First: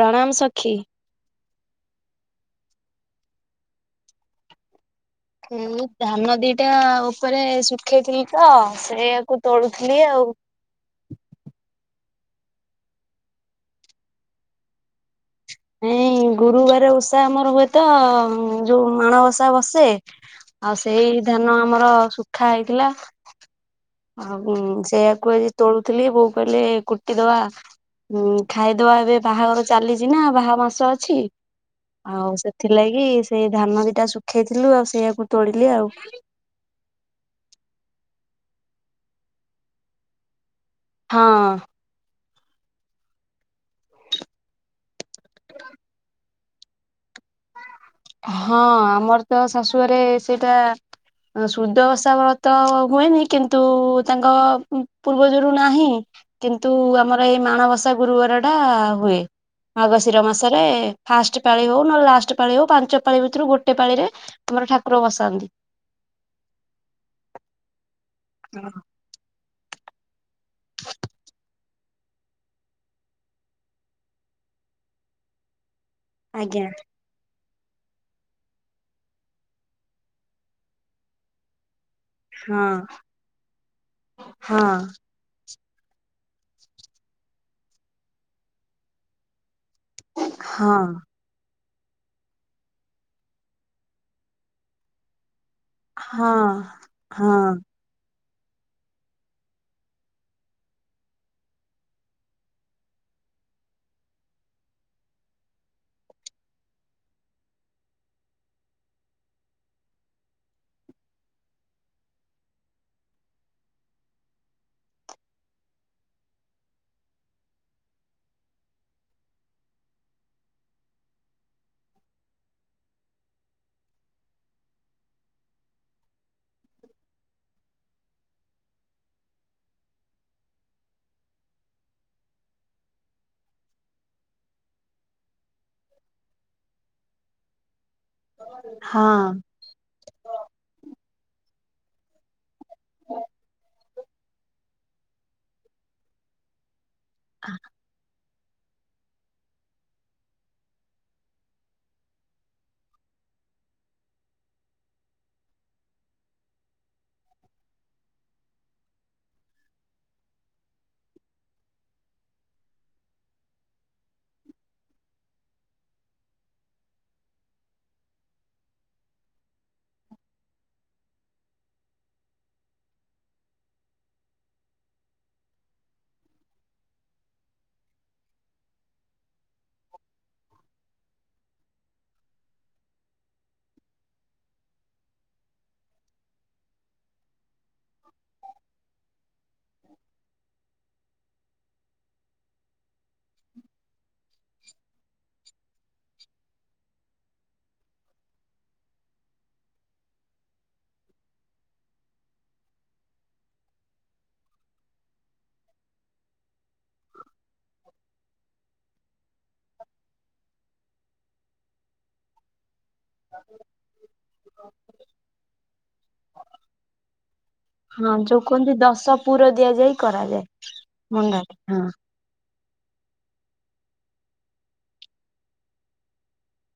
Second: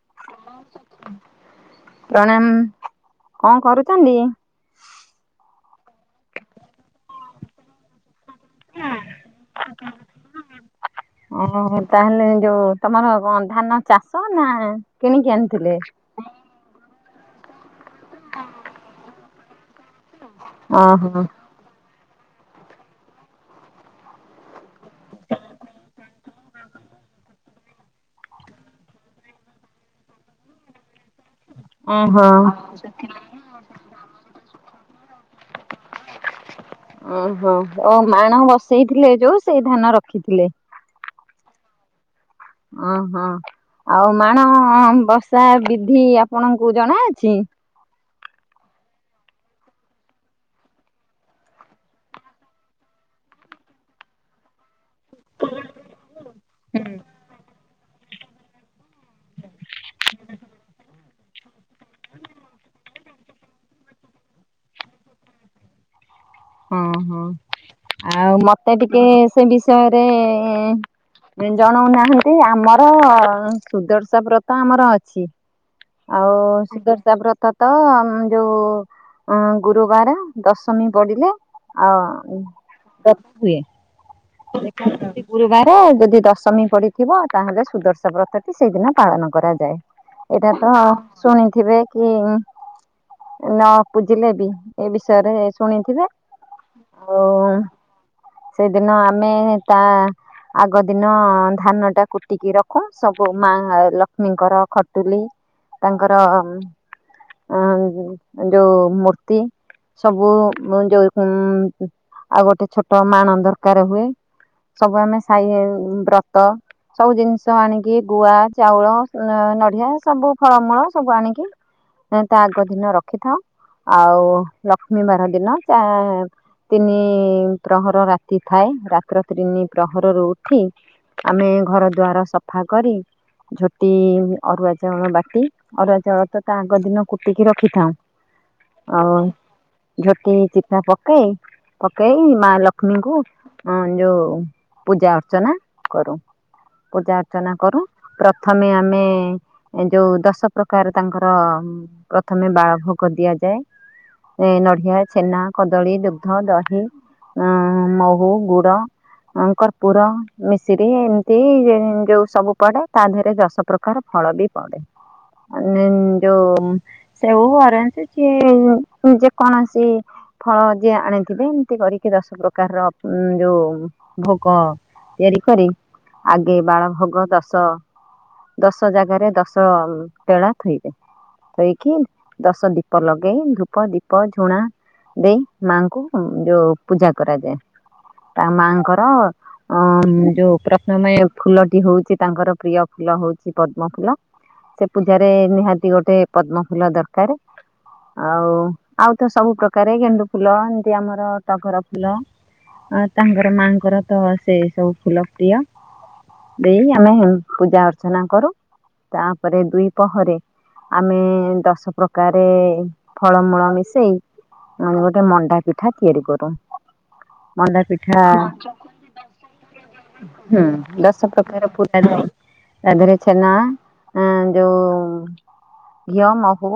ପ୍ରଣାମ ସକ୍ଷୀ। ପ୍ରଣାମ କଣ କରୁଚନ୍ତି? ଏଇ ଧାନ ଦିଟା ଉପରେ ଶୁଖେଇଥିଲି ତ ସେଇଆକୁ ତୋଳୁଥିଲି ଆଉ। ଓହୋ ତାହେଲେ ଯୋଉ ତମର କଣ ଧାନ ଚାଷ ନା କିଣିକି ଆଣି ନାଇଁ ଗୁରୁବାର ଓଷା ଆମର ହୁଏତ ଯୋଉ ମାଣବସା ବସେ ଆଉ ସେଇ ଓହୋ ଧାନ ଆମର ଶୁଖା ହେଇଥିଲା। ଆଉ ସେଇଆକୁ ଆଜି ତୋଳୁଥିଲି ବୋଉ କହିଲେ କୁଟି ଦବା। ଉଁ ଖାଇଦବା ଏବେ ବାହାଘର ଚାଲିଚି ନା ବାହା ମାସ ଅଛି। ଓହୋ ଆଉ ସେଥିଲାଗି ସେଇ ଧାନ ଦିଟା ଶୁଖେଇଥିଲୁ ଆଉ ସେଇଆକୁ ତୋଳିଲି ଆଉ। ଓହୋ ଓ ମାଣ ବସେଇଥିଲେ ଯୋଉ ସେଇ ଧାନ ରଖିଥିଲେ। ହଁ। ଅଂ ହଁ ଆଉ ମାଣବସା ବିଧି ଆପଣଙ୍କୁ ଜଣା ଅଛି? ହଁ ଆମର ତ ଶାଶୁଘରେ ସେଇଟା ସୁଦସାବ୍ରତ ହୁଏନି କିନ୍ତୁ ତାଙ୍କ ପୂର୍ବଜରୁ ନାହିଁ କିନ୍ତୁ ଆମର ଏଇ ମାଣବସା ଗୁରୁବାର ଟା ହୁଏ ମାର୍ଗଶିର ମାସରେ ଫାଷ୍ଟ ପାଳି ହୋଉ ନହେଲେ ଲାଷ୍ଟ ପାଳି ହୋଉ ପା ଚପାଳି ଭିତରୁ ଗୋଟେ ପାଳି ରେ ଆମର ଠାକୁର ବସାନ୍ତି। ହଁ ହଁ ଆଉ ମତେ ଟିକେ ସେ ବିଷୟରେ ଜଣଉନାହାନ୍ତି ଆମର ସୁଦର୍ଶା ବ୍ରତ ଆମର ଅଛି। ଆଉ ଆଜ୍ଞା ସୁଦର୍ଶା ବ୍ରତ ତ ଅମ୍ ଯୋଉ ଉଁ ଗୁରୁବାର ଦଶମୀ ପଡିଲେ ଆଉ ହଁ [unintelligible] ହୁଏ ହଁ ଏକାଦଶୀ ଗୁରୁବାର। ହଁ ଯଦି ଦଶମୀ ପଡ଼ିଥିବ ତାହେଲେ ସୁଦର୍ଶ ବ୍ରତଟି ସେଇଦିନ ପାଳନ କରାଯାଏ। ଏଇଟା ତ ହଁ ଶୁଣିଥିବେ। କି ନ ପୁଜିଲେ ବି ଏ ବିଷୟରେ ଶୁଣିଥିବେ ଆଉ ହଁ। ସେଦିନ ଆମେ ତା ଆଗ ଦିନ ଧାନ ଟା କୁଟିକି ରଖୁ ସବୁ ମା ଲକ୍ଷ୍ମୀଙ୍କର ଖଟୁଲି ତାଙ୍କର ଆଁ ଯୋଉ ମୂର୍ତ୍ତି। ସବୁ [unintelligible] ଆଉ ଗୋଟେ ଛୋଟ ମାଣ ଦରକାର ହୁଏ। ସବୁ ଆମେ ସାଇଭାଇ ବ୍ରତ ସବୁ ଜିନିଷ ଆଣିକି ଗୁଆ ଚାଉଳ ନଡିଆ ସବୁ ଫଳମୂଳ ସବୁ ଆଣିକି ତା ଆଗ ଦିନ ରଖିଥା ଆଉ ଲକ୍ଷ୍ମୀ ବାର ଦିନ ଚା ତିନି ପ୍ରହର ରାତି ଥାଏ ରା ପ୍ରତି ଦିନି ପ୍ରହରରୁ ଉଠି ଆମେ ଘର ଦ୍ୱାର ସଫା କରି। ଝୋଟି ଅରୁଆ ଚାଉଳ ବାଟି ଅରୁଆ ଚାଉଳତ ତାଆଗ ଦିନ କୁଟିକି ରଖିଥାଉ। ହଁ ଆଉ ହଁ। ଝୋଟି ଚିଠା ପକେଇ ପକେଇ ମାଲକ୍ଷ୍ ଲକ୍ଷ୍ମୀଙ୍କୁ ଅଁ ଯୋଉ ପୂଜା ଅର୍ଚ୍ଚନା କରୁ। ପୂଜା ଅର୍ଚ୍ଚନା କରୁ ପ୍ର ପ୍ରଥମେ ଆମେ ଯୋଉ ଦଶପ୍ରକାର ତାଙ୍କର ପ୍ରଥମେ ବାଳଭୋଗ ଦିଆ ଯାଏ। ଏ ନଡିଆ ଛେନା କଦଳୀ ଦୁଗଧ ଦହି ଅଁ ମହୁ ଗୁ [unintelligible] ଅଁ କର୍ପୁର ମିଶିରି ଏମିତି ଯୋଉ ସବୁ ପଡେ ତାଦେହରେ ଦଶ ପ୍ରକାର ଫଳ ବି ପଡେ। ମାନେ ଯୋଉ ସେଉ ଅରେଚ୍ ଯିଏ ଯେକୌଣସି ଫଳ ଯିଏ ଆଣିଥିବେ ଏମିତି କରିକି ଦଶପ୍ରକାରର ଯୋଉ ଭୋଗ ତିଆରିକରି ଆଗେ ବାଳଭୋଗ ଦଶ ଦଶଜାଗାରେ ଦଶ ଟେଳା ଥୋଇବେ। ହେଇକି ଦଶଦୀପ ଲଗେଇ ଧୂପ ଦୀପ ଝୁଣା ଦେଇ ମାଙ୍କୁ ଉଁ ଯୋଉ ପୂଜା କରାଯାଏ। ହଁ ତା ମାଙ୍କର ଅଁ ଯୋଉ ପ୍ରଥମେ ଫୁଲଟି ହଉଛି ତାଙ୍କର ପ୍ରିୟ ଫୁଲ ହଉଛି ହଉଛି ପଦ୍ମ ଫୁଲ ସେ ପୂଜାରେ ନିହାତି ଗୋଟେ ପଦ୍ମ ଫୁଲ ଦରକାର। ଆଉ ଆଉତ ସବୁପ୍ରକାରେ ଗେଣ୍ଡୁ ଫୁଲ ଏମିତି ଆମର ଟଘରା ଫୁଲ। ଅ ତାଙ୍କର ମାଆଙ୍କରତ ସେ ସବୁ ଫୁଲ ପ୍ରିୟ। ଦେଇ ଆମେ ପୂଜା ଅର୍ଚ୍ଚନା କରୁ। ତାପରେ ଦୁଇ ପହରେ ଆମେ ଦଶପ୍ରକାରେ ଫଳମୂଳ ମିଶେଇ ମାନେ ଗୋଟେ ମଣ୍ଡା ପିଠା ତିଆରି କରୁ ମଣ୍ଡା ପିଠା ଯୋଉ ହଁ କୁହନ୍ତି ଦଶ ପୁର ଦିଆଯାଇ କରାଯାଏ ହୁଁ ଦଶ ମଣ୍ଡାରେ ପ୍ରକାର ହଁ ପୁରାଯଏ। ତାଦେହରେ ଛେନା ଯୋଉ ଘିଅ ମହୁ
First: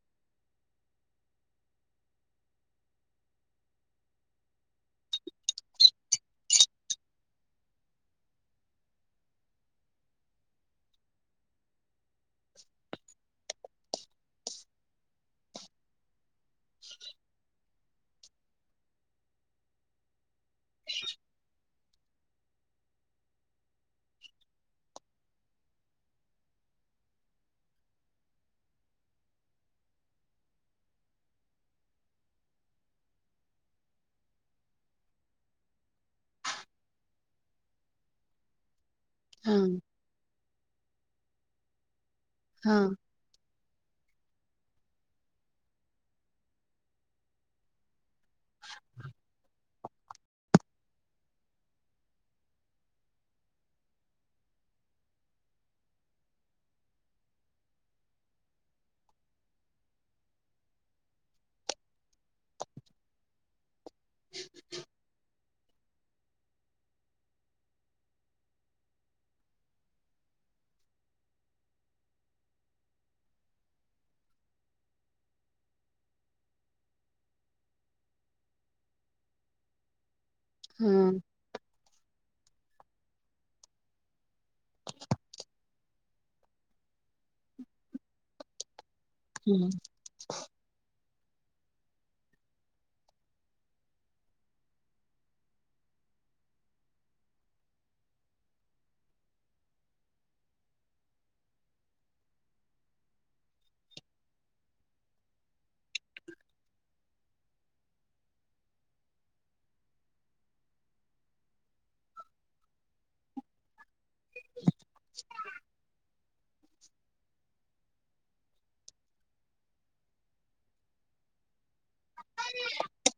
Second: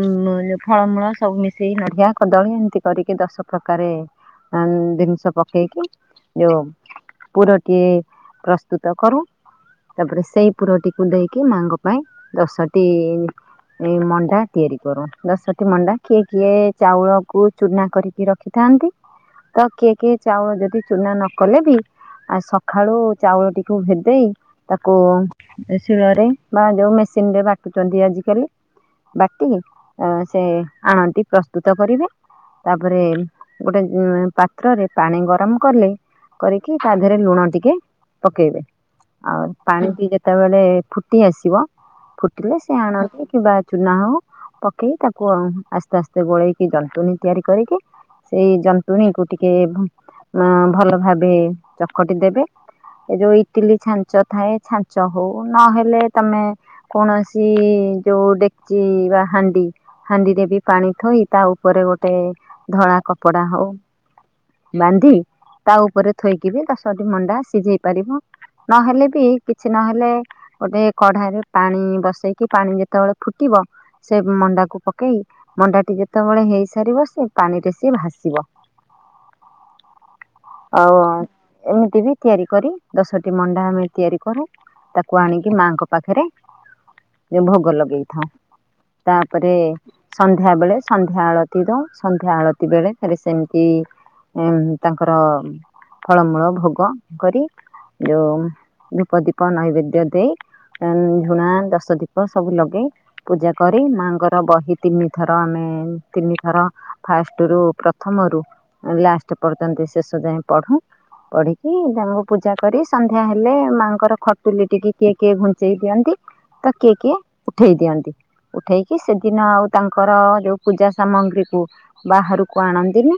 ଉଁ ଫଳମୂଳ ସବୁ ମିଶେଇ ନଡିଆ କଦଳୀ ଏମିତି କରିକି ଦଶ ପ୍ରକାରେ ହଁ ଜିନିଷ ପ ପକେଇକି ଯୋଉ ପୁରଟିଏ ପ୍ରସ୍ତୁତ କରୁ। ତାପରେ ସେଇ ପୁରଟିକୁ ଦେଇକି ମାଙ୍କ ପାଇଁ ଦଶଟି ଏଇ ମଣ୍ଡା ତିଆରି କରୁ ଦଶଟି ମଣ୍ଡା କିଏ କିଏ ଚାଉଳକୁ ଚୁନା କରିକି ରଖିଥା ଥାନ୍ତି ତ କିଏ କିଏ ଚାଉଳ ଯଦି ଚୁନା ନକଲେ ବି ଆ ସକାଳୁ ଚାଉଳଟିକୁ ଭେଦେଇ ତାକୁ ଶିଳରେ ବା ଯୋଉ ିନରେ ବାଟୁଛନ୍ତି ଆଜିକାଲି। ବାଟି ସେ ଆଣଟି ପ୍ରସ୍ତୁତ କରିବେ। ତାପରେ ଗୋଟେ ପାତ୍ରରେ ପାଣି ଗରମ କଲେ କରିକି ତାଦେହରେ ଲୁଣ ଟିକେ ପକେଇବେ। ଆଉ ହଁ। ପାଣିବି ଯେତେବେଳେ ଫୁଟି ଆସିବ କଟିଲେ ହଁ ସେ ଆଣନ୍ତି କିବା ଚୁନା ହଉ ପକେଇ ତାକୁ ଆସ୍ତେ ଆସ୍ତେ ଗୋଳେଇକି ଯନ୍ତଣୀ ତିଆରି କରିକି ସେଇ ଜନ୍ତୁଣୀକୁ ଟିକେ ଅ ଭଲ ଭାବେ ଚକଟି ଦେବେ। ଏ ଯୋଉ ଇଟିଲି ଛାଞ୍ଚ ଥାଏ ଛାଞ୍ଚ ହଉ ନହେଲେ ତମେ କୌଣସି ଯୋଉ ଡେକଚି ବା ହାଣ୍ଡି ହାଣ୍ଡିରେବି ପାଣି ଥୋଇ ତାଉପରେ ଗୋଟେ ଧଳା କପଡା ହଉ ବାନ୍ଧି ତା ଉପରେ ଥୋଇକିବି ଦସଠି ମଣ୍ଡା ସିଝେଇ ପାରିବ। ନହେଲେବି କିଛି ନହେଲେ ଗୋଟେ କଢାରେ ପାଣି ବସେଇକି ପାଣି ଯେତେବେଳେ ଫୁଟିବ ସେ ମଣ୍ଡାକୁ ପକେଇ ମଣ୍ଡାଟି ଯେତେବେଳେ ହେଇସାରିବ ସେ ପାଣିରେ ସିଏ ଭାସିବ। ହଉ ହଁ ଏମିତି ବି ତିଆରି କରି ଦଶଟି ମଣ୍ଡା ଆମେ ତିଆରିକରୁ ତାକୁ ଆଣିକି ମାଆଙ୍କ ପାଖରେ ଯଉ ଭୋଗ ଲଗେଇଥାଉ ତାପରେ ହଁ ସନ୍ଧ୍ୟା ବେଳେ ସ ନ୍ଧ୍ୟା ଆଳତି ଦଉଁ ସନ୍ଧ୍ୟା ଆଳତି ବେଳେ ଫେରେ ସେମିତି ଉଁ ତାଙ୍କର ଫଳମୂଳ ଭୋଗ କରି ଯୋଉ ଧୂପ ଦୀପ ନୈବେଦ୍ୟ ଦେଇ ଉଁ ଝୁଣା ଦଶଦୀପ ସବୁ ଲଗେଇ ପୂଜା କରି ମାଆଙ୍କର ବହି ତିନି ଥର ଆମେ ତିନିଥର ଫାଷ୍ଟ୍ ରୁ ପ୍ରଥମରୁ ଲାଷ୍ଟ୍ ତେ ପଢୁଚନ୍ତି ଶେଷ ଯାଏଁ ପଢୁଁ ପଢିକି ତାଙ୍କୁ ପୂଜା କରି ସନ୍ଧ୍ୟା ହେଲେ ମା କର ଖଟୁଲି ଟିକି କିଏ କିଏ ଘୁଞ୍ଚେଇ ଦିଅନ୍ତି ତ କିଏ କିଏ ଉଠେଇ ଦିଅନ୍ତୀ। ତୀ ଉଠେଇକି ସେଦିନ ଆଉ ତାଙ୍କର ଯୋଉ ପୂଜା ସାମଗ୍ରୀକୁ ବାହାରକୁ ଆଣନ୍ତିନି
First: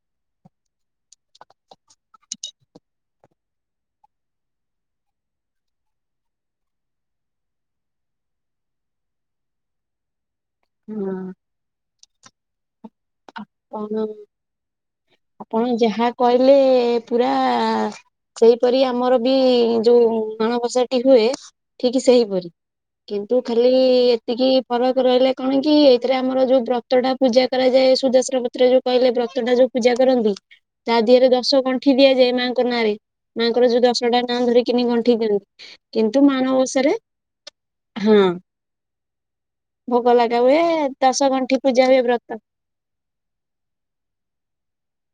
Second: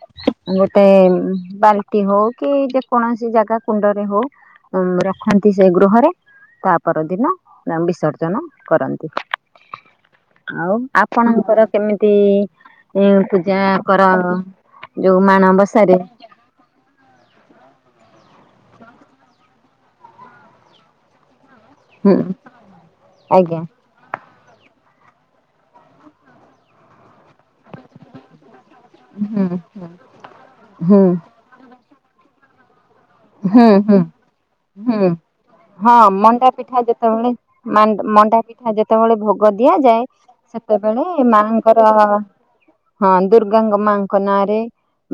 ଗୋ ତେମ୍ ବାଲ୍ଟି ହଉ କି ଯେକୌଣସି ଜାଗା କୁଣ୍ଡରେ ହଉ ଉଁ ରଖନ୍ତି ସେ ଗୃହରେ ତା ପରଦିନ ନାମ୍ ବିସର୍ଜନ କରନ୍ତି। ଆଉ ଆପଣଙ୍କର କେମିତି ଇଁ ପୂଜା ହଁ କଣ କର ଯୋଉ ଆପଣ ମାଣବସ ଯାହା କହିଲେ ପୁରା ସେଇ ପରି ଆମର ବି ଯୋଉ ମାଣବସାଟି ହୁଏ। ଠିକ ହୁଁ ସେହିପରି କିନ୍ତୁ ଆଜ୍ଞା। ଖାଲି ଏତିକି ଫରକ ରହିଲେ କଣ କି ଏଇଥିରେ ଆମର ଯୋଉ ବ୍ରତ ଟା ପୂଜା କରାଯାଏ ତ୍ର ପତ୍ର ଯୋଉ କହିଲେ ହୁଁ ବ୍ରତଟା ଯୋଉ ହୁଁ। ପୂଜା କରନ୍ତି ତା ହୁଁ ଦିହରେ ଦଶ ଗଣ୍ଠି ଦିଆଯାଏ ମାଆଙ୍କ ନାଁରେ ହୁଁ ମାଙ୍କର ଯୋଉ ହୁଁ ଦଶଟା ନାଁ ଧରିକିନି ହୁଁ ଗଣ୍ଠି ଦିଅନ୍ତି ହଁ କିନ୍ତୁ ମଣ୍ଡା ପିଠା ମାଣବସାରେ ଯେତବେଳେ ମାଙ୍କ ହଁ ମଣ୍ଡା ପିଠା ଯେତବେଳେ ଭୋଗ ଦିଆଯାଏ ଭୋଗ ଲଗା ହୁଏ ସେତବେଳେ ଦଶ ଗଣ୍ଠି ମାଆଙ୍କର ପୂଜା ହୁଏ ବ୍ରତ ହଁ ଦୁର୍ଗାଙ୍କ ମାଙ୍କ ନାଁରେ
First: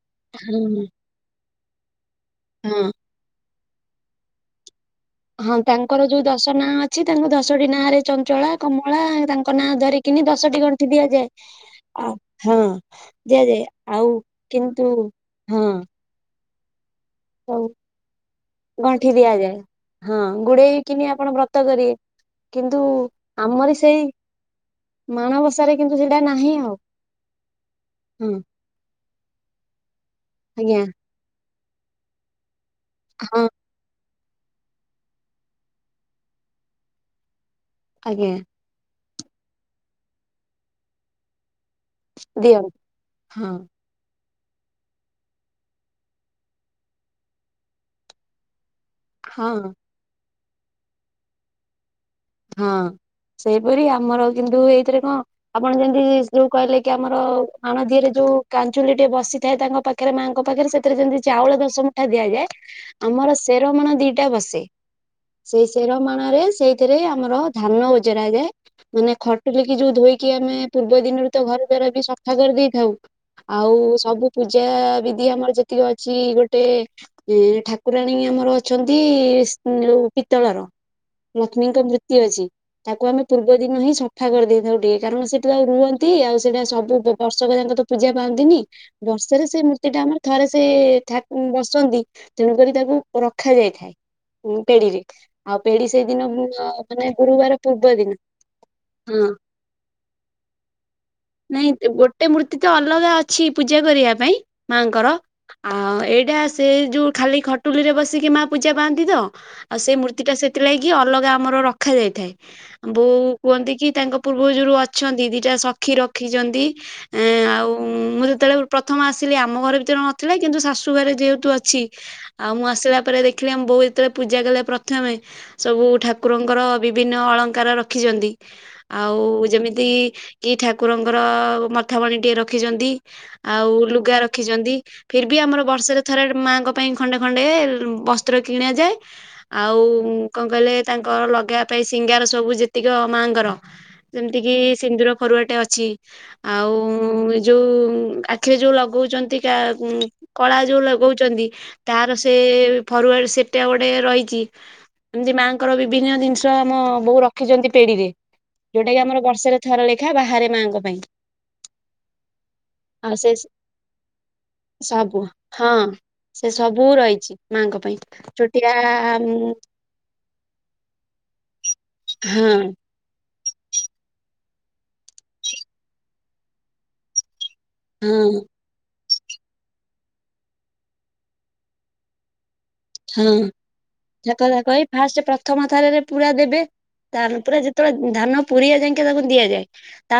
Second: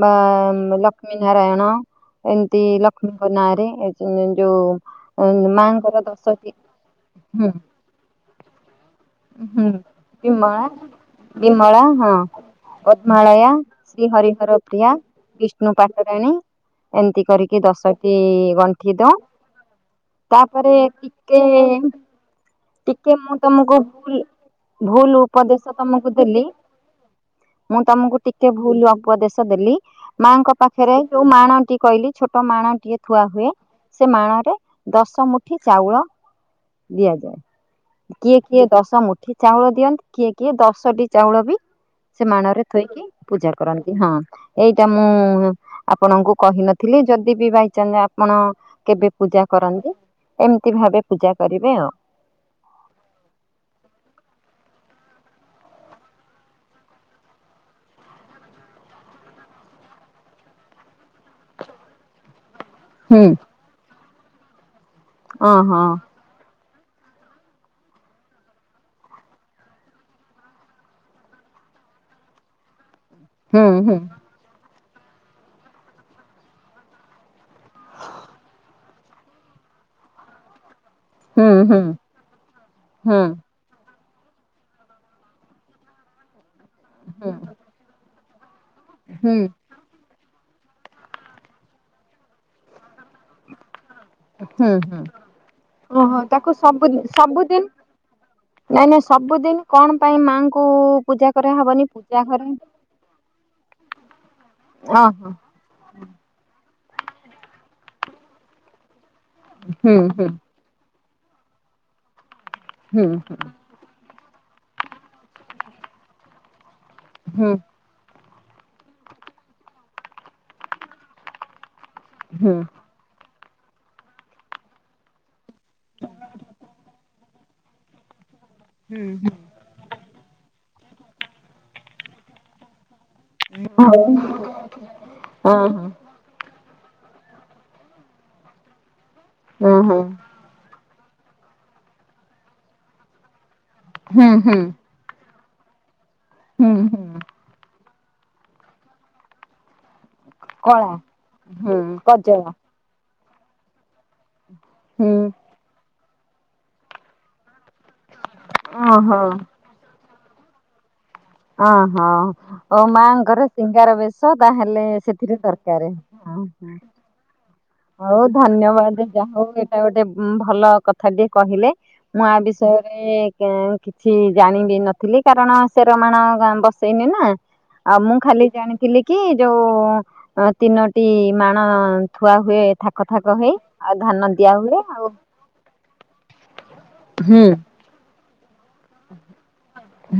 ବା ହଁ ଲକ୍ଷ୍ମୀ ନାରାୟଣ ଏମତି ହଁ ଲକ୍ଷ୍ମୀଙ୍କ ନାଁ ରେ ଏ [unintelligible] ଯୋଉ ହଁ ମାଙ୍କର ତାଙ୍କର ଯୋଉ ଦଶଟି ଦଶ ନାଁ ଅଛି ତାଙ୍କୁ ହୁଁ ଦଶଟି ନାଁରେ ଚଞ୍ଚଳା କମଳା ତାଙ୍କ ହୁଁ ନାଁ କରିକିନି ଦଶଟି ବିମଳା ଗଣ୍ଠି ଦିଆଯାଏ ଆ ହଁ ପଦ୍ମାଳୟା ଦିଆଯାଏ ଶ୍ରୀ ଆଉ ହରିହର କିନ୍ତୁ ପ୍ରିୟା ହଁ ବିଷ୍ଣୁ ପାଟରାଣୀ ଏମତି କରି ରିକି ସବୁ ଦଶଟି ଗଣ୍ଠି ତ ହଁ ତାପରେ ଗୁଡେଇକିନି ଆପଣ ଟିକେ ବ୍ରତ କରିବେ କିନ୍ତୁ ଟିକେ ମୁଁ ଆମରି ତମକୁ ସେଇ ଭୁଲ୍ ଭୁଲ୍ ଉପଦେଶ ମାଣବସାରେ କିନ୍ତୁ ତମକୁ ସେଇଟା ଦେଲି। ନାହିଁ ଆଉ ମୁଁ ତମକୁ ହଁ ଟିକେ ଭୁଲ ଅପଦେଶ ଦେଲି ମାଆଙ୍କ ଆଜ୍ଞା ପାଖରେ ଯୋଉ ମାଣ ଟି କଇଲି ଛୋଟ ମାଣ ଟିଏ ଥୁଆ ହଁ ହୁଏ। ସେ ମାଣରେ ଦଶ ମୁଠି ଚାଉଳ ଦିଆଯାଏ। ଆଜ୍ଞା କିଏ କିଏ ଦଶ ମୁଠି ଚାହୁଳ ଦିଅନ୍ତି କିଏ କିଏ ଦଶଟି ଚାଉଳ ବି ସେ ମାଣ ରେ ଦିଅନ୍ତୁ ଥୋଇକି ହଁ ପୂଜା କରନ୍ତି ହଁ। ଏଇଟା ମୁଁ ଆପଣଙ୍କୁ କହିନଥିଲି ଯଦି ବି ବାଇଚାଞ୍ଚ ଆପଣ କେବେ ପୂଜା ହଁ। କରନ୍ତି ଏମିତି ଭାବେ ପୂଜା କରିବେ ଆଉ। ହଁ। ସେଇପରି ଆମର କିନ୍ତୁ ଏଇଥିରେ କଁ ଆପଣ ଯେମିତି ଯୋଉ କହିଲେ କି ଆମର ମାଣ ଦିଅରେ ଯୋ ଉ କାଞ୍ଚୁଲି ଟିଏ ବସିଥାଏ ତାଙ୍କ ପାଖରେ ମାଆଙ୍କ ପାଖରେ ସେଥିରେ ଯେମିତି ଚାଉଳ ଦଶ ମୁଠା ଦିଆଯାଏ। ହୁଁ ଆମର ଶେରମାଣ ଦିଇଟା ବସେ ଅ ସେଇ ହଁ ଶେରମାଣ ରେ ସେଇଥିରେ ଆ ମୋର ଧାନ ଓଜରାରେ। ମାନେ ଖଟୁଲିକି ଯୋଉ ଧୋଇକି ଆମେ ପୂର୍ବ ଦିନରୁ ତ ଘର ଦ୍ୱାର ବି ସଫା କରିଦେଇଥାଉ। ହୁଁ ଆଉ ହୁଁ ସବୁ ପୂଜା ବିଧି ଆମର ଯେତିକି ଅଛି ଗୋଟେ ଏ ଠାକୁରାଣୀ ଆମର ଅଛନ୍ତି ଏ ସନ୍ ଯୋଉ ପିତଳର। ହୁଁ ହୁଁ। ତି ଅଛି ତାକୁ ହୁଁ ଆମେ ପୂର୍ବ ଦିନ ହିଁ ସଫା କରିଦେଇଥାଉ ଟିକେ କାରଣ ସେଠି ଆଉ ରୁହନ୍ତି ଆଉ ସି ସେଇଟା ସବୁ ବ ହୁଁ ବର୍ଷକ ଯାଙ୍କ ତ ପୂଜା ପାଆନ୍ତିନି ହୁଁ ବର୍ଷରେ ସେଇ ମୂର୍ତ୍ତି ଟା ଆମର ଥରେ ସେ ଠାକୁଁ ବସନ୍ତି ତେଣୁକରି ତାକୁ ରଖାଯାଇଥାଏ। ହୁଁ ପେଢିରେ ଆଉ ପେଢୀ ଓହୋ ସେଇଦିନ ଉ ତାକୁ ଆ ମାନେ ଗୁରୁବାର ପୂର୍ବ ଦିନ। ନାଇ ନାଇ ହଁ ସବୁଦିନ କଣ ପାଇଁ ମାଙ୍କୁ ପୂଜା ନାଇଁ କରାହବନି ପୂଜା ଗୋଟେ ଘରେ? ମୂର୍ତ୍ତି ତ ଅଲଗା ଅଛି ପୂଜା କରିବା ପାଇଁ ମାଙ୍କର ଓହୋ ଆଉ ଏଇଟା ସେ ଯୋଉ ଖାଲି ଖଟୁଲିରେ ବସିକି ମା ପୂଜା ପାଆନ୍ତିତ ଆଉ ହୁଁ ସେ ହୁଁ ମୂର୍ତ୍ତିଟା ସେଥିଲାଗି କି ଅଲଗା ଆମର ରଖାଯାଇଥାଏ ହୁଁ ବୋଉ କୁହନ୍ତିକି ତାଙ୍କ ପୂର୍ବ ଯୋରୁ ଅଛନ୍ତି ଦିଟା ସଖି ରଖିଛନ୍ତି। ଏଁ ହୁଁ। ଆଉ ମୁଁ ଯେତେବେଳେ ପ୍ରଥମ ଆସିଲି ଆମ ଘରଭିତରେ ନଥିଲା କିନ୍ତୁ ଶାଶୁ ଘରେ ଯେହେତୁ ଅଛି ଆଉ ହୁଁ ମୁଁ ଆସିଲାପରେ ଦେଖି ଦେଖିଲି ଆମବୋଉ ଯେତେବେଳେ ପୂଜା କଲେ ପ୍ରଥମେ ସବୁ ଠାକୁରଙ୍କୁ- ଙ୍କର ବିଭିନ୍ନ ଅଳଙ୍କାର ରଖିଛନ୍ତି ଆଉ ଯେମିତିକି କି ଠାକୁ ଠାକୁରଙ୍କର ମଥାମଣୀ ଟିଏ ରଖିଛନ୍ତି। ଆଉ ହଉ ଲୁଗା ରଖିଛନ୍ତି। ଫିରବି ହଁ ଆମର ବର୍ଷରେ ଥରେ ମାଙ୍କ ପାଇଁ ଖଣ୍ଡେ ଖଣ୍ଡେ ବସ୍ତ୍ର କିଣାଯାଏ ହଁ ଆଉ ହଁ ହଁ କଣ କହିଲେ ତାଙ୍କ ଙ୍କ ଲଗେଇବାପାଇଁ ସିଙ୍ଗାର ସବୁ ଯେତିକି ମାଆଙ୍କର ହୁଁ ଯେମିତିକି ହୁଁ ସିନ୍ଦୁର ଫରୁଆଟେ ଅଛି। ହୁଁ ହୁଁ ଆଉ ଯୋଉ ଆଖିରେ ଯୋଉ ଲଗଉଚନ୍ତି କା ଉ କଳା ଯୋଉ ଲଗଉଚନ୍ତି ହୁଁ ତାର କଜଳ ସେଇ ଫରୁଆ ସେଟା ଗୋଟେ ରହିଚି। ହୁଁ। ଙ୍କର ବିଭିନ୍ନ ଜିନିଷ ଆମ ବଉ ରଖିଚନ୍ତି ପେଡିରେ ଯୋଉଟାକିି ଓହୋ ଆମର ବର୍ଷରେ ଥରେ ଲେ ଖା ବାହାରେ ମାଆଙ୍କ ପାଇଁ ଓ ହୋ ଓ ଆଉ ସେ ମାଙ୍କର ଶିଙ୍ଗାରବେଶ ତାହେଲେ ସବୁ ସେଥିରେ ହଁ ଦରକାରେ। ଅ ସେ ହୁଁ ସବୁ ରହିଛି ମାଙ୍କ ପାଇଁ ହଉ ଛୋଟିଆ ଧନ୍ୟବାଦ ଯାହୋଉ ଏଟାଗୋଟେ ଉଁ ଭଲ ଭଲ କଥା ଟିଏ କହିଲେ ଆ ହଁ ବିଷୟରେ କେଁ କିଛି ଜାଣିବି ନଥିଲି କାରଣ ସେରମାଣ କଁ ବସେଇନି ନା ଆଉ ମୁଁ ହଁ ଖାଲି ଜାଣିଥିଲି କି ଯୋଉ ତିନୋଟି ମାଣ ଥୁଆ ହୁଏ ଥାକ ଥାକ ହେଇ ଆଉ ଧାନ ସେ ଦିଆ କଥା ହୁଏ କହି ଆଉ ଫାଷ୍ଟ ପ୍ରଥମଥରରେ ପୁରା ଦେବେ ହୁଁ ତାପରେ ଯେତେବେଳେ ଧାନ ପୁରିବା ଯାଙ୍କେ ତାକୁ ଦିଆଯାଏ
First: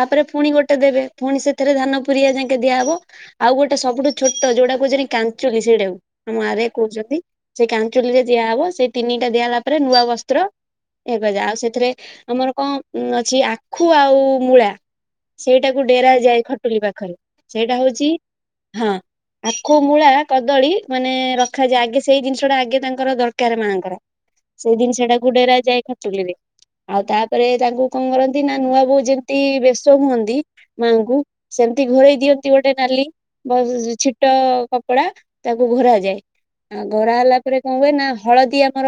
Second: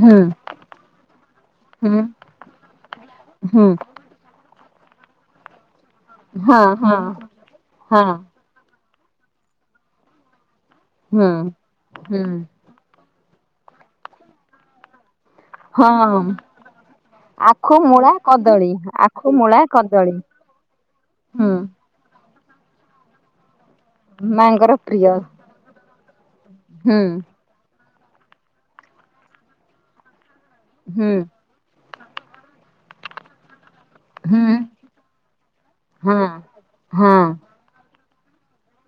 ହୁଁ ପୁଣି ଗୋଟେ ଦେବେ ପୁଣି ସେଥିରେ ଧାନ ହୁଁ ପୁରିଆ ଯାଙ୍କେ ଦିଆହବ। ଆଉ ହୁଁ ଗୋଟେ ସବୁଠୁ ଛୋଟ ଯୋଉଟା କହୁଚନ୍ତି କାଞ୍ଚୁଲୀ ସେଇଟାକୁ ଆମ ହଁ ଗାଁରେ ହଁ କହୁଚନ୍ତି। ହଁ କାଞ୍ଚୁଲିରେ ଦିଆହବ ସେଇ ତିନିଟା ଦିଆ ହେଲା ପରେ ନୂଆ ବସ୍ତ୍ର ହୁଁ ଏବେ ଯା ଆଉ ସେଥିରେ ଆମର କଣ ମ୍ ଅଛି ଆଖୁ ଆଉ ମୂଳା ସେଇଟାକୁ ହୁଁ ହଁ। ଡେରାଯାଏ ଖଟୁଲିପାଖରେ ସେଇଟା ଆଖୁ ହଉଚି ମୂଳା କଦଳୀ ହଁ ମୂଳା ଆଖୁ ମୂଳା କଦଳୀ କଦଳୀ ମାନେ ହୁଁ ରଖାଯାଏ ଆଗେ ସେଇ ଜିନିଷ ଟା ଆଗେ ତାଙ୍କର ଦରକାର ମାଙ୍କୁ କାର ମାଙ୍କର ପ୍ରିୟ ସେଇଜିନିଷଟାକୁ ଡେରାଯାଇଥାଏ ଖଟୁଲିରେ ହୁଁ ଆଉ ତାପରେ ତାଙ୍କୁ କଣ କରନ୍ତି ନା ନୂଆ ବୋଉ ଯେମିତି ବେଶ ହୁଅନ୍ତି। ହୁଁ ମାଆଙ୍କୁ ସେମତି ଘୋଡେଇ ଦିଅନ୍ତି ଗୋଟେ ନାଲି ଛିଟ ହୁଁ କପଡା ତାକୁ ହଁ ଘୋରାଯାଏ, ଆଉ ହଁ ଘୋରା ହେଲା ପରେ କଣ ହୁଏ ନା ହଳଦୀ ଆମର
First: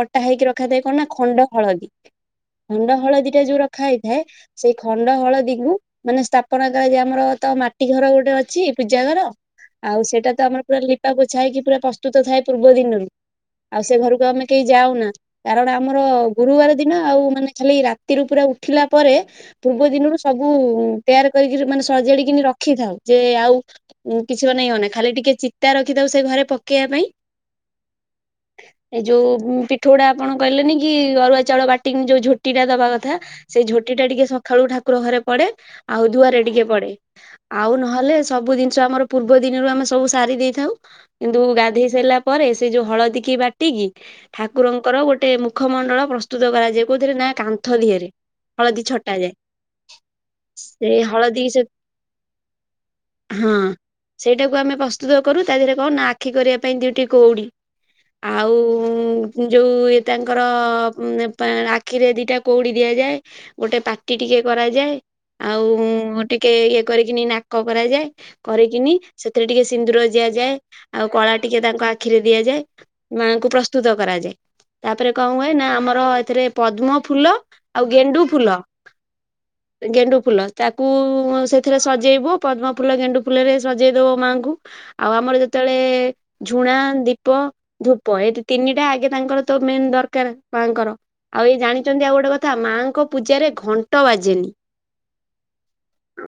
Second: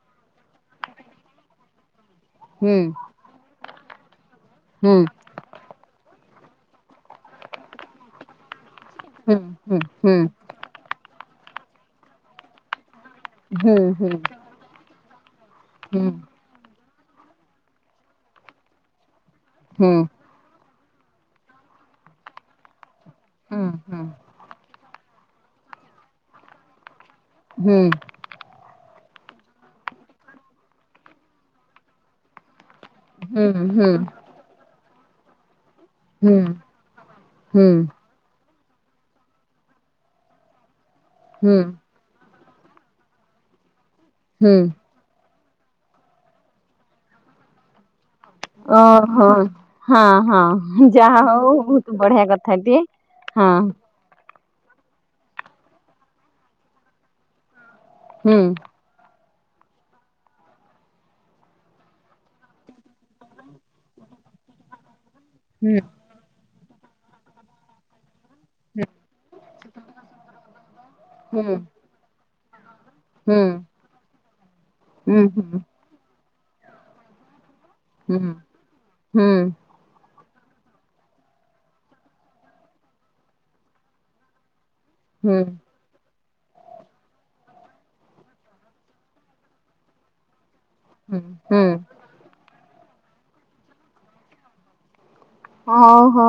ବଟା ହେଇକି ରଖାଯାଏ କଣ ନା ଖଣ୍ଡ ହଳଦୀ। ହୁଁ ଖଣ୍ଡ ହଳଦୀଟା ଯୋଉ ରଖା ହେଇଥାଏ ସେଇ ହୁଁ ଖଣ୍ଡ ହଳଦୀକୁୁ ମାନେ ସ୍ଥାପ [unintelligible] ଆଜି ଆମରତ ମାଟି ଘର ଗୋଟେ ଅଛି ପୂଜା ଘର ହୁଁ ଆଉ ହୁଁ ସେଇଟା ତ ଆମର ପୁରା ଲିପା ପୋ ଛା ହେଇକି ପୁରା ପ୍ରସ୍ତୁତ ଥାଏ ପୂର୍ବ ଦିନରୁ, ହୁଁ ଆଉ ସେ ହୁଁ ଘରକୁ ଆମେ କେହି ଯାଉନା। କାରଣ ଆମର ହୁଁ ଗୁରୁବାର ଦିନ ଆଉ ମାନେ ଖାଲି ରାତିରୁ ପୁରା ଉଠିଲା ପରେ ପୂର୍ବ ଦିନରୁ ସବୁ ତିଆର କରିକିରି ମାନେ ସଜାଡିକିନି ରଖିଥାଉ। ଯେ ହୁଁ ହୁଁ ଆଉ କିଛି ବନେଇବନି ଖାଲି ଟିକେ ଚିତା ରଖିଥାଉ ସେ ଘରେ ପକେଇବା ପାଇଁ। ହୁଁ। ଏଇ ଯୋଉ ପିଠୋଉ ଗୁଡା ଆପଣ କହିଲେନି କି ଅରୁଆ ଚାଉଳ ବାଟିକି ଯୋଉ ଝୋଟି ଦବା କଥା ହୁଁ ସେଇ ହୁଁ ହୁଁ ଝୋଟିଟା ଟିକେ ସଖାଳୁ ଠାକୁର ଘରେ ପଡେ। ଆଉ ଦୁଆରେ ହୁଁ ଟିକେ ପଡେ। ହୁଁ ଆଉ ହୁଁ ନହେଲେ ସବୁ ଜିନ ଷ ଆମର ପୂର୍ବ ଦିନରୁ ଆମେ ସବୁ ସାରି ଦେଇଥାଉ କିନ୍ତୁ ଗାଧେଇ ସାଇଲା ପରେ ସେ ଯୋଉ ହଳଦୀକି ବାଟିକି ହୁଁ ଠାକୁରଙ୍କର ଗୋଟେ ମୁ ଖ ମଣ୍ଡଳ ପ୍ରସ୍ତୁତ କରାଯାଏ କୋଉଥିରେ ନା କାନ୍ଥ ଦିହରେ। ହଳଦୀ ଓହୋ! ଛଟାଯାଏ ହଁ ହଁ ସେ ହଳଦୀ ଯାହାହଉ ସେ ବହୁତ ବଢିଆ କଥାଟିଏ। ହଁ। ସେଇଟାକୁ ଆମେ ପ୍ରସ୍ତୁତ କରୁ ତା ଦେହରେ କଣ ନା ଆଖି କରିବା ପାଇଁ ଦୁଇଟି କଉଡି ହୁଁ ଆଉ ଯୋଉ ଇଏ ତାଙ୍କର ମ୍ପା ଆଖିରେ ଦିଟା କୋଉଡି ଦିଆଯାଏ ଗୋଟେ ପାଟି ଟିକେ କରାଯାଏ ଆଉ ଉଁ ଟିକେ ଇଏ କରିକିନି ନାକ କରାଯାଏ। କରିକିନି ସେଥିରେ ଟିକେ ସିନ୍ଦୁର ଦିଆଯାଏ, ଆଉ କଳା ହୁଁ ଟିକେ ତାଙ୍କ ଆଖିରେ ଦିଆଯାଏ। ହୁଁ ମାଆଙ୍କୁ ପ୍ରସ୍ତୁତ କରାଯାଏ, ତାପରେ ହୁଁ କଣ ହୁଁ ହୁଏ ନା ଆମର ଏଥିରେ ପଦ୍ମଫୁଲ ଆଉ ହୁଁ ହୁଁ ଗେଣ୍ଡୁଫୁଲ ହୁଁ ଗେଣ୍ଡୁ ଫୁଲ ତାକୁ ସେଥିରେ ସଜେଇବ ପଦ୍ମଫୁଲ ଗେଣ୍ଡୁଫୁଲରେ ସଜେଇ ଦେବ ମାଆଙ୍କୁ। ଆଉ ହୁଁ ଆମର ଯୋଉ ଏ ଝୁଣା, ଦୀପ, ଧୂପ ଏ ତିନିଟା ଆଗେ ତାଙ୍କର ତ ମେନ୍ ଦରକାର। ମାଆଙ୍କର ହୁଁ ଆଉ ଏଇ ହୁଁ ଜାଣିଚନ୍ତି ଆଉ ଗୋଟେ କଥା ମାଆଙ୍କ ପୂଜାରେ ଘଣ୍ଟ ବାଜେନି। ହଉ ହଉ।